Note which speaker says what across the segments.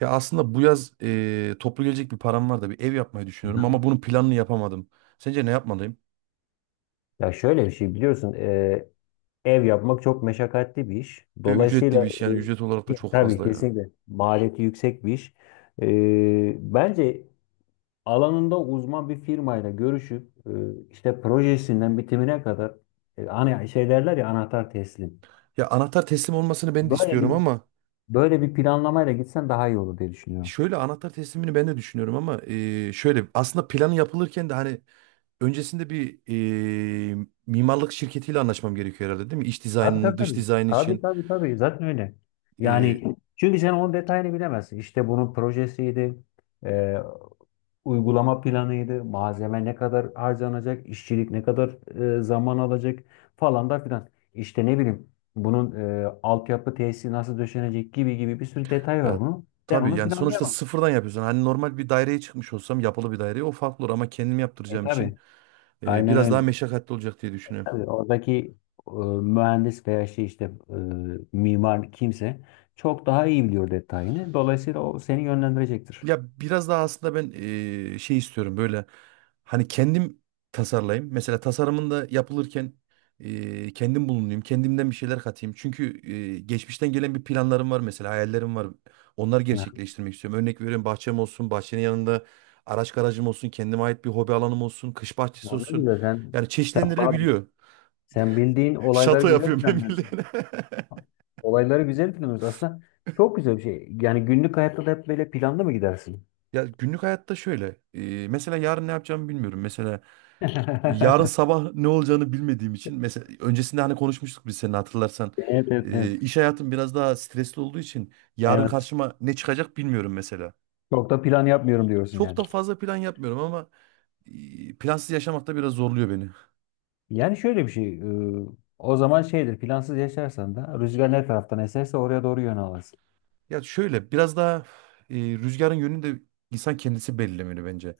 Speaker 1: Ya aslında bu yaz toplu gelecek bir param var da bir ev yapmayı düşünüyorum
Speaker 2: Aha.
Speaker 1: ama bunun planını yapamadım. Sence ne yapmalıyım?
Speaker 2: Ya şöyle bir şey biliyorsun, ev yapmak çok meşakkatli bir iş.
Speaker 1: Ve ücretli bir
Speaker 2: Dolayısıyla
Speaker 1: iş yani ücret olarak da çok
Speaker 2: tabii
Speaker 1: fazla ya.
Speaker 2: kesinlikle maliyeti yüksek bir iş. Bence alanında uzman bir firmayla görüşüp, işte projesinden bitimine kadar, hani şey derler ya, anahtar teslim.
Speaker 1: Ya anahtar teslim olmasını ben de
Speaker 2: Böyle
Speaker 1: istiyorum
Speaker 2: bir
Speaker 1: ama
Speaker 2: böyle bir planlamayla gitsen daha iyi olur diye düşünüyorum.
Speaker 1: şöyle anahtar teslimini ben de düşünüyorum ama şöyle aslında planı yapılırken de hani öncesinde bir mimarlık şirketiyle anlaşmam gerekiyor herhalde, değil mi? İç
Speaker 2: Tabii,
Speaker 1: dizaynını,
Speaker 2: tabii,
Speaker 1: dış
Speaker 2: tabii.
Speaker 1: dizayn
Speaker 2: Tabii,
Speaker 1: için
Speaker 2: tabii, tabii. Zaten öyle.
Speaker 1: eee,
Speaker 2: Yani çünkü sen onun detayını bilemezsin. İşte bunun projesiydi, uygulama planıydı, malzeme ne kadar harcanacak, işçilik ne kadar zaman alacak falan da filan. İşte ne bileyim bunun altyapı tesisi nasıl döşenecek gibi gibi, bir sürü detay
Speaker 1: ya
Speaker 2: var bunun. Sen
Speaker 1: tabii
Speaker 2: onu
Speaker 1: yani sonuçta
Speaker 2: planlayamazsın.
Speaker 1: sıfırdan yapıyorsun. Hani normal bir daireye çıkmış olsam, yapılı bir daireye, o farklı olur ama kendim
Speaker 2: E
Speaker 1: yaptıracağım için
Speaker 2: tabii aynen
Speaker 1: biraz daha
Speaker 2: öyle.
Speaker 1: meşakkatli olacak diye düşünüyorum.
Speaker 2: Tabii oradaki, e, mühendis veya şey işte, e, mimar kimse çok daha iyi biliyor detayını. Dolayısıyla o seni yönlendirecektir.
Speaker 1: Ya biraz daha aslında ben şey istiyorum, böyle hani kendim tasarlayayım. Mesela tasarımında yapılırken kendim bulunayım. Kendimden bir şeyler katayım. Çünkü geçmişten gelen bir planlarım var, mesela hayallerim var. Onları
Speaker 2: Ha,
Speaker 1: gerçekleştirmek istiyorum. Örnek veriyorum, bahçem olsun, bahçenin yanında araç garajım olsun, kendime ait bir hobi alanım olsun, kış bahçesi
Speaker 2: ona
Speaker 1: olsun.
Speaker 2: göre sen,
Speaker 1: Yani
Speaker 2: sen,
Speaker 1: çeşitlendirilebiliyor.
Speaker 2: bildiğin olayları
Speaker 1: Şato
Speaker 2: güzel
Speaker 1: yapıyorum ben
Speaker 2: planlıyorsun.
Speaker 1: bildiğin.
Speaker 2: Olayları güzel planlıyoruz. Aslında çok güzel bir şey. Yani günlük hayatta da hep böyle planlı mı gidersin?
Speaker 1: Ya günlük hayatta şöyle. Mesela yarın ne yapacağımı bilmiyorum. Mesela yarın sabah ne olacağını bilmediğim için, mesela öncesinde hani konuşmuştuk biz seninle hatırlarsan.
Speaker 2: Evet, evet, evet.
Speaker 1: İş hayatım biraz daha stresli olduğu için yarın
Speaker 2: Evet.
Speaker 1: karşıma ne çıkacak bilmiyorum mesela.
Speaker 2: Çok da plan yapmıyorum diyorsun
Speaker 1: Çok
Speaker 2: yani.
Speaker 1: da fazla plan yapmıyorum ama plansız yaşamak da biraz zorluyor beni.
Speaker 2: Yani şöyle bir şey. O zaman şeydir, plansız yaşarsan da rüzgar ne taraftan eserse oraya doğru yön alırsın.
Speaker 1: Ya şöyle biraz daha rüzgarın yönünü de insan kendisi belirlemeli bence.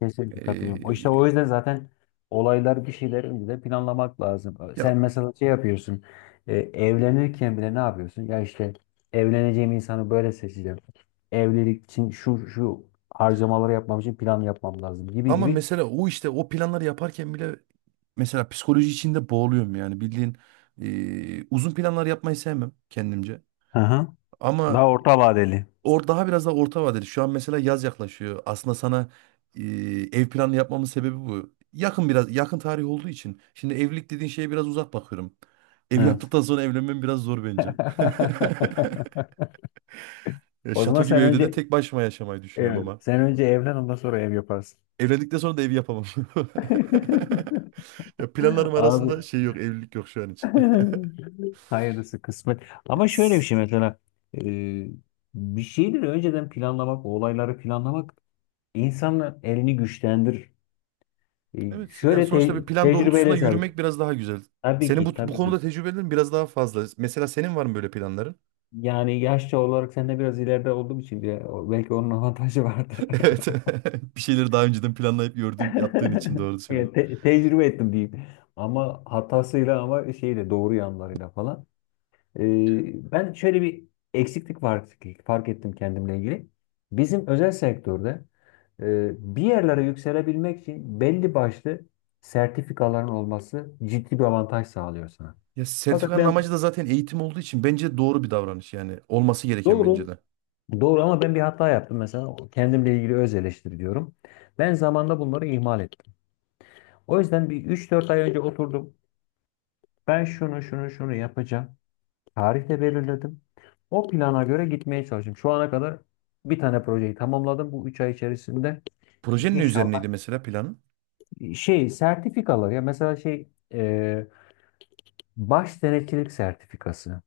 Speaker 2: Kesinlikle katılıyorum. İşte o
Speaker 1: Ee,
Speaker 2: yüzden zaten olaylar, bir şeyler önceden planlamak lazım.
Speaker 1: ya
Speaker 2: Sen mesela şey yapıyorsun. Evlenirken bile ne yapıyorsun? Ya işte, evleneceğim insanı böyle seçeceğim. Evlilik için şu şu harcamaları yapmam için plan yapmam lazım, gibi
Speaker 1: ama
Speaker 2: gibi.
Speaker 1: mesela o işte o planları yaparken bile mesela psikoloji içinde boğuluyorum yani bildiğin uzun planlar yapmayı sevmem kendimce.
Speaker 2: Hı hı.
Speaker 1: Ama
Speaker 2: Daha orta vadeli.
Speaker 1: Daha biraz daha orta vadeli. Şu an mesela yaz yaklaşıyor. Aslında sana e, ev planı yapmamın sebebi bu. Yakın, biraz yakın tarih olduğu için. Şimdi evlilik dediğin şeye biraz uzak bakıyorum. Ev
Speaker 2: Evet.
Speaker 1: yaptıktan sonra evlenmem biraz zor bence. Ya
Speaker 2: O
Speaker 1: şato
Speaker 2: zaman
Speaker 1: gibi
Speaker 2: sen
Speaker 1: evde de
Speaker 2: önce
Speaker 1: tek başıma yaşamayı düşünüyorum
Speaker 2: evet,
Speaker 1: ama.
Speaker 2: sen önce evlen, ondan sonra ev yaparsın.
Speaker 1: Evlendikten sonra da ev yapamam. Ya planlarım
Speaker 2: Abi,
Speaker 1: arasında şey yok, evlilik yok şu an için.
Speaker 2: hayırlısı kısmet. Ama şöyle bir
Speaker 1: Yes.
Speaker 2: şey mesela, e, bir şeyleri önceden planlamak, o olayları planlamak insanın elini güçlendirir. E,
Speaker 1: Evet, yani
Speaker 2: şöyle
Speaker 1: sonuçta bir plan doğrultusunda
Speaker 2: tecrübeyle sabit.
Speaker 1: yürümek biraz daha güzel.
Speaker 2: Tabii
Speaker 1: Senin bu,
Speaker 2: ki,
Speaker 1: bu
Speaker 2: tabii ki.
Speaker 1: konuda tecrübelerin biraz daha fazla. Mesela senin var mı böyle planların?
Speaker 2: Yani yaşça olarak senden biraz ileride olduğum için bile belki onun avantajı vardı.
Speaker 1: Evet. Bir şeyleri daha önceden planlayıp gördüğüm, yaptığın için doğru söylüyorum.
Speaker 2: Yani tecrübe ettim diyeyim. Ama hatasıyla, ama şeyle, doğru yanlarıyla falan. Ben şöyle bir eksiklik var, fark ettim kendimle ilgili. Bizim özel sektörde bir yerlere yükselebilmek için belli başlı sertifikaların olması ciddi bir avantaj sağlıyor sana.
Speaker 1: Ya
Speaker 2: Fakat
Speaker 1: sertifikanın
Speaker 2: ben
Speaker 1: amacı da zaten eğitim olduğu için bence doğru bir davranış yani. Olması gereken bence
Speaker 2: doğru,
Speaker 1: de.
Speaker 2: doğru, ama ben bir hata yaptım. Mesela kendimle ilgili öz eleştiri diyorum. Ben zamanda bunları ihmal ettim. O yüzden bir üç dört ay önce oturdum. Ben şunu şunu şunu yapacağım. Tarih de belirledim. O plana göre gitmeye çalıştım. Şu ana kadar bir tane projeyi tamamladım bu 3 ay içerisinde.
Speaker 1: Projenin ne
Speaker 2: İnşallah
Speaker 1: üzerineydi mesela planın?
Speaker 2: şey sertifikalar ya, mesela şey, baş denetçilik sertifikası.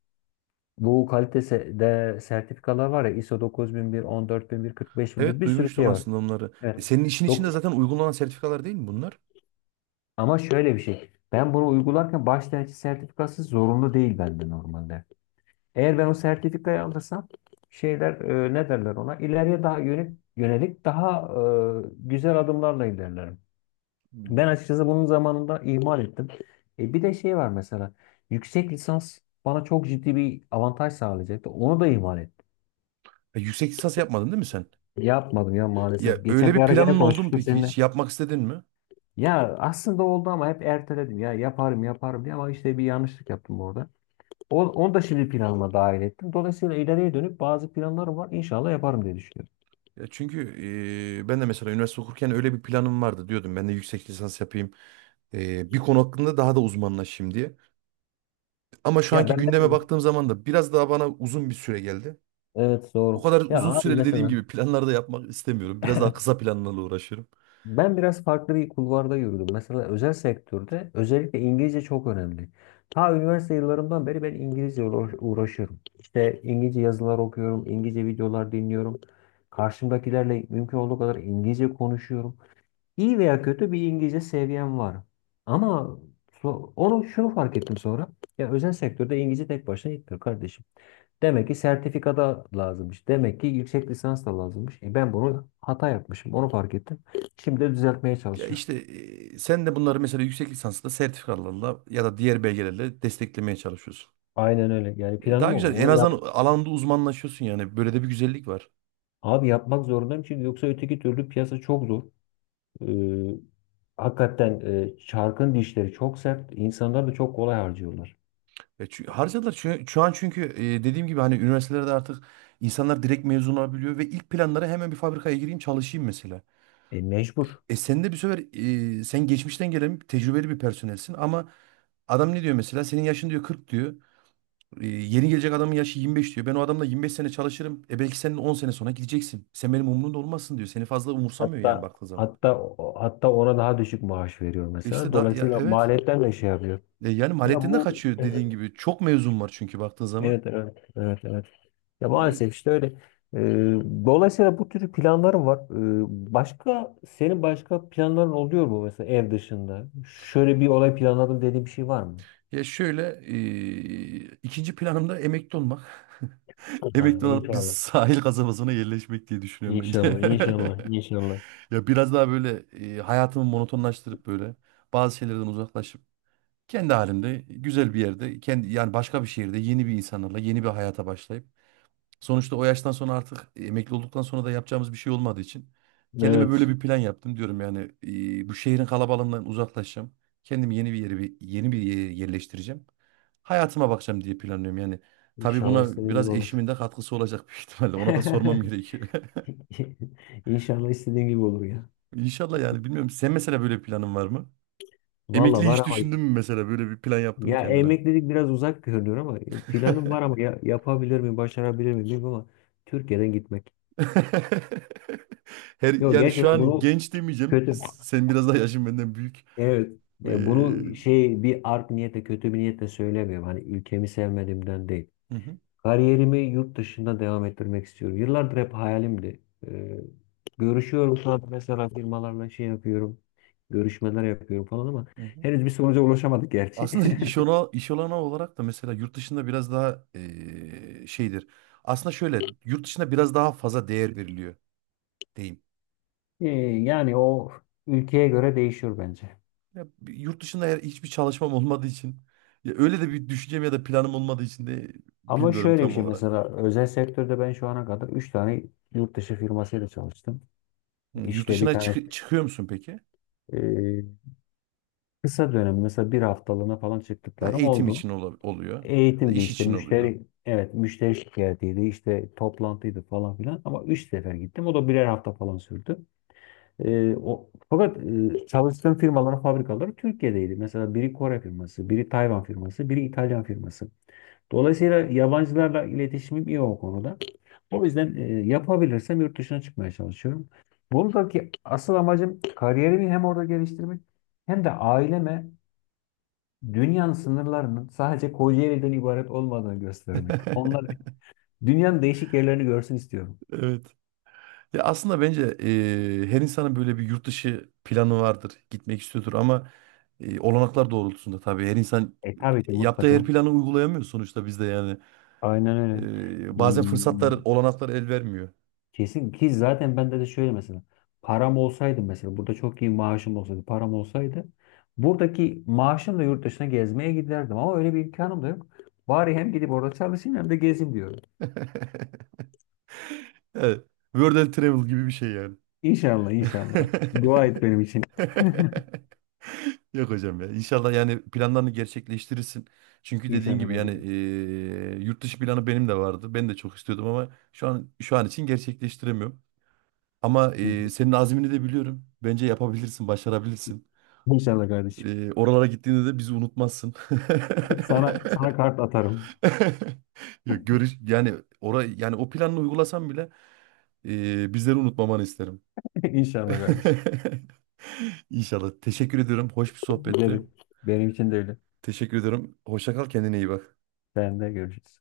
Speaker 2: Bu kalitede sertifikalar var ya: ISO 9001, 14001, 45001, kırk beş bin bir,
Speaker 1: Evet,
Speaker 2: bir sürü
Speaker 1: duymuştum
Speaker 2: şey var.
Speaker 1: aslında onları.
Speaker 2: Evet.
Speaker 1: Senin işin içinde
Speaker 2: Dok-
Speaker 1: zaten uygulanan sertifikalar değil mi bunlar?
Speaker 2: Ama şöyle bir şey. Ben bunu uygularken baş denetçi sertifikası zorunlu değil bende normalde. Eğer ben o sertifikayı alırsam şeyler, ne derler ona, İleriye daha yönelik, daha güzel adımlarla ilerlerim. Ben
Speaker 1: Hmm.
Speaker 2: açıkçası bunun zamanında ihmal ettim. Bir de şey var mesela. Yüksek lisans bana çok ciddi bir avantaj sağlayacaktı. Onu da ihmal ettim.
Speaker 1: Yüksek lisans yapmadın değil mi sen?
Speaker 2: Yapmadım ya
Speaker 1: Ya
Speaker 2: maalesef.
Speaker 1: öyle
Speaker 2: Geçen bir
Speaker 1: bir
Speaker 2: ara gene
Speaker 1: planın oldu mu
Speaker 2: konuşmuştuk
Speaker 1: peki
Speaker 2: seninle.
Speaker 1: hiç? Yapmak istedin mi?
Speaker 2: Ya aslında oldu ama hep erteledim. Ya yaparım yaparım diye, ama işte bir yanlışlık yaptım orada. Onu da şimdi planıma dahil ettim. Dolayısıyla ileriye dönüp bazı planlarım var. İnşallah yaparım diye düşünüyorum.
Speaker 1: Ya çünkü ben de mesela üniversite okurken öyle bir planım vardı diyordum. Ben de yüksek lisans yapayım. Eee, konu hakkında daha da uzmanlaşayım diye. Ama şu
Speaker 2: Ya
Speaker 1: anki
Speaker 2: ben
Speaker 1: gündeme
Speaker 2: mesela,
Speaker 1: baktığım zaman da biraz daha bana uzun bir süre geldi.
Speaker 2: evet
Speaker 1: O
Speaker 2: doğru.
Speaker 1: kadar
Speaker 2: Ya
Speaker 1: uzun
Speaker 2: abi
Speaker 1: süreli, dediğim
Speaker 2: mesela,
Speaker 1: gibi, planlar da yapmak istemiyorum. Biraz daha kısa planlarla uğraşıyorum.
Speaker 2: ben biraz farklı bir kulvarda yürüdüm. Mesela özel sektörde özellikle İngilizce çok önemli. Ta üniversite yıllarımdan beri ben İngilizce uğraşıyorum. İşte İngilizce yazılar okuyorum, İngilizce videolar dinliyorum. Karşımdakilerle mümkün olduğu kadar İngilizce konuşuyorum. İyi veya kötü bir İngilizce seviyem var. Ama onu şunu fark ettim sonra. Ya özel sektörde İngilizce tek başına yetmiyor kardeşim. Demek ki sertifikada lazımmış. Demek ki yüksek lisans da lazımmış. Ben bunu hata yapmışım. Onu fark ettim. Şimdi de düzeltmeye
Speaker 1: Ya
Speaker 2: çalışıyorum.
Speaker 1: işte sen de bunları mesela yüksek lisansla, sertifikalarla ya da diğer belgelerle desteklemeye çalışıyorsun.
Speaker 2: Aynen öyle. Yani planım
Speaker 1: Daha
Speaker 2: o.
Speaker 1: güzel. En
Speaker 2: Onu
Speaker 1: azından
Speaker 2: yap.
Speaker 1: alanda uzmanlaşıyorsun yani. Böyle de bir güzellik var.
Speaker 2: Abi yapmak zorundayım, çünkü yoksa öteki türlü piyasa çok zor. Ee, hakikaten çarkın dişleri çok sert. İnsanlar da çok kolay harcıyorlar.
Speaker 1: Harcadılar. Şu an çünkü dediğim gibi hani üniversitelerde artık insanlar direkt mezun olabiliyor ve ilk planları hemen bir fabrikaya gireyim çalışayım mesela.
Speaker 2: Mecbur.
Speaker 1: E sen de bir sefer sen geçmişten gelen tecrübeli bir personelsin ama adam ne diyor mesela? Senin yaşın diyor 40 diyor. Yeni gelecek adamın yaşı 25 diyor. Ben o adamla 25 sene çalışırım. E belki senin 10 sene sonra gideceksin. Sen benim umurumda olmazsın diyor. Seni fazla umursamıyor yani
Speaker 2: Hatta
Speaker 1: baktığı zaman.
Speaker 2: hatta Hatta ona daha düşük maaş veriyor
Speaker 1: E
Speaker 2: mesela.
Speaker 1: İşte da ya
Speaker 2: Dolayısıyla
Speaker 1: evet.
Speaker 2: maliyetten de şey yapıyor.
Speaker 1: Yani
Speaker 2: Ya
Speaker 1: maliyetten de
Speaker 2: bu
Speaker 1: kaçıyor
Speaker 2: işte,
Speaker 1: dediğin gibi. Çok mezun var çünkü baktığı zaman.
Speaker 2: Evet, evet, evet, evet. Ya
Speaker 1: Yani
Speaker 2: maalesef işte öyle. Ee, dolayısıyla bu tür planlarım var. Başka Senin başka planların oluyor mu mesela, ev dışında? Şöyle bir olay planladım dediğin bir şey var mı?
Speaker 1: şöyle ikinci planımda emekli olmak.
Speaker 2: Ha,
Speaker 1: Emekli olup biz
Speaker 2: inşallah.
Speaker 1: sahil kasabasına yerleşmek diye düşünüyorum bence.
Speaker 2: İnşallah, inşallah, inşallah.
Speaker 1: Ya biraz daha böyle hayatımı monotonlaştırıp, böyle bazı şeylerden uzaklaşıp, kendi halimde güzel bir yerde, kendi yani başka bir şehirde, yeni bir insanlarla yeni bir hayata başlayıp, sonuçta o yaştan sonra artık emekli olduktan sonra da yapacağımız bir şey olmadığı için kendime böyle
Speaker 2: Evet.
Speaker 1: bir plan yaptım diyorum yani. Bu şehrin kalabalığından uzaklaşacağım. Kendimi yeni bir yere, yeni bir yere yerleştireceğim. Hayatıma bakacağım diye planlıyorum yani. Tabii
Speaker 2: İnşallah
Speaker 1: buna
Speaker 2: istediğin gibi
Speaker 1: biraz
Speaker 2: olur.
Speaker 1: eşimin de katkısı olacak büyük ihtimalle. Ona da sormam gerekiyor.
Speaker 2: İnşallah istediğin gibi olur ya.
Speaker 1: İnşallah yani bilmiyorum. Sen mesela böyle bir planın var mı?
Speaker 2: Valla
Speaker 1: Emekli
Speaker 2: var
Speaker 1: hiç
Speaker 2: ama,
Speaker 1: düşündün mü, mesela böyle bir plan yaptın mı
Speaker 2: ya
Speaker 1: kendine?
Speaker 2: emeklilik biraz uzak görünüyor, ama planım var ama, ya, yapabilir miyim, başarabilir miyim bilmiyorum, ama Türkiye'den gitmek.
Speaker 1: Her
Speaker 2: Yok,
Speaker 1: yani şu
Speaker 2: gerçekten
Speaker 1: an
Speaker 2: bunu,
Speaker 1: genç demeyeceğim.
Speaker 2: kötü.
Speaker 1: Sen biraz daha yaşın benden büyük.
Speaker 2: Evet.
Speaker 1: Ee,
Speaker 2: Bunu
Speaker 1: hı
Speaker 2: şey bir art niyete, kötü bir niyetle söylemiyorum. Hani ülkemi sevmediğimden değil.
Speaker 1: hı,
Speaker 2: Kariyerimi yurt dışında devam ettirmek istiyorum. Yıllardır hep hayalimdi. E, görüşüyorum şu an mesela firmalarla, şey yapıyorum. Görüşmeler yapıyorum falan, ama
Speaker 1: hı hı.
Speaker 2: henüz bir sonuca ulaşamadık gerçi.
Speaker 1: Aslında iş ona, iş olanağı olarak da mesela yurt dışında biraz daha şeydir. Aslında şöyle, yurt dışında biraz daha fazla değer veriliyor diyeyim.
Speaker 2: E, yani o ülkeye göre değişiyor bence.
Speaker 1: Ya, yurt dışında eğer hiçbir çalışmam olmadığı için, ya öyle de bir düşüncem ya da planım olmadığı için de
Speaker 2: Ama
Speaker 1: bilmiyorum
Speaker 2: şöyle bir
Speaker 1: tam
Speaker 2: şey
Speaker 1: olarak.
Speaker 2: mesela, özel sektörde ben şu ana kadar 3 tane yurt dışı firmasıyla çalıştım.
Speaker 1: Hı, yurt
Speaker 2: İşte bir
Speaker 1: dışına
Speaker 2: tane
Speaker 1: çıkıyor musun peki?
Speaker 2: e, kısa dönem mesela, bir haftalığına falan
Speaker 1: Ha,
Speaker 2: çıktıkları
Speaker 1: eğitim
Speaker 2: oldu.
Speaker 1: için oluyor ya da
Speaker 2: Eğitimdi
Speaker 1: iş
Speaker 2: işte,
Speaker 1: için oluyor.
Speaker 2: müşteri, evet, müşteri şikayetiydi, işte toplantıydı falan filan, ama üç sefer gittim, o da birer hafta falan sürdü. Fakat çalıştığım firmaların fabrikaları Türkiye'deydi. Mesela biri Kore firması, biri Tayvan firması, biri İtalyan firması. Dolayısıyla yabancılarla iletişimim iyi o konuda. O yüzden yapabilirsem yurt dışına çıkmaya çalışıyorum. Buradaki asıl amacım kariyerimi hem orada geliştirmek, hem de aileme dünyanın sınırlarının sadece Kocaeli'den ibaret olmadığını göstermek. Onlar dünyanın değişik yerlerini görsün istiyorum.
Speaker 1: Evet. Ya aslında bence her insanın böyle bir yurt dışı planı vardır. Gitmek istiyordur ama olanaklar doğrultusunda tabii her insan
Speaker 2: Tabii ki
Speaker 1: yaptığı her
Speaker 2: mutlaka.
Speaker 1: planı uygulayamıyor sonuçta bizde yani.
Speaker 2: Aynen öyle. Ee,
Speaker 1: Bazen fırsatlar, olanaklar el vermiyor.
Speaker 2: kesin ki zaten, bende de şöyle mesela, param olsaydı, mesela burada çok iyi maaşım olsaydı, param olsaydı, buradaki maaşımla yurt dışına gezmeye giderdim, ama öyle bir imkanım da yok. Bari hem gidip orada çalışayım, hem de gezeyim diyorum.
Speaker 1: Evet. World and Travel gibi bir şey yani.
Speaker 2: İnşallah, inşallah. Dua et benim için.
Speaker 1: Yok hocam ya. İnşallah yani planlarını gerçekleştirirsin. Çünkü dediğin
Speaker 2: İnşallah
Speaker 1: gibi yani
Speaker 2: kardeşim.
Speaker 1: yurt dışı planı benim de vardı. Ben de çok istiyordum ama şu an, şu an için gerçekleştiremiyorum. Ama
Speaker 2: Hı hı.
Speaker 1: senin azmini de biliyorum. Bence yapabilirsin, başarabilirsin.
Speaker 2: İnşallah kardeşim.
Speaker 1: Oralara gittiğinde de bizi unutmazsın.
Speaker 2: Sana kart atarım.
Speaker 1: Ya görüş yani orayı, yani o planını uygulasam bile bizleri unutmamanı isterim.
Speaker 2: İnşallah kardeşim.
Speaker 1: İnşallah. Teşekkür ediyorum. Hoş bir sohbetti.
Speaker 2: Gelin. Benim için de öyle.
Speaker 1: Teşekkür ediyorum. Hoşça kal, kendine iyi bak.
Speaker 2: Sen de görüşürüz.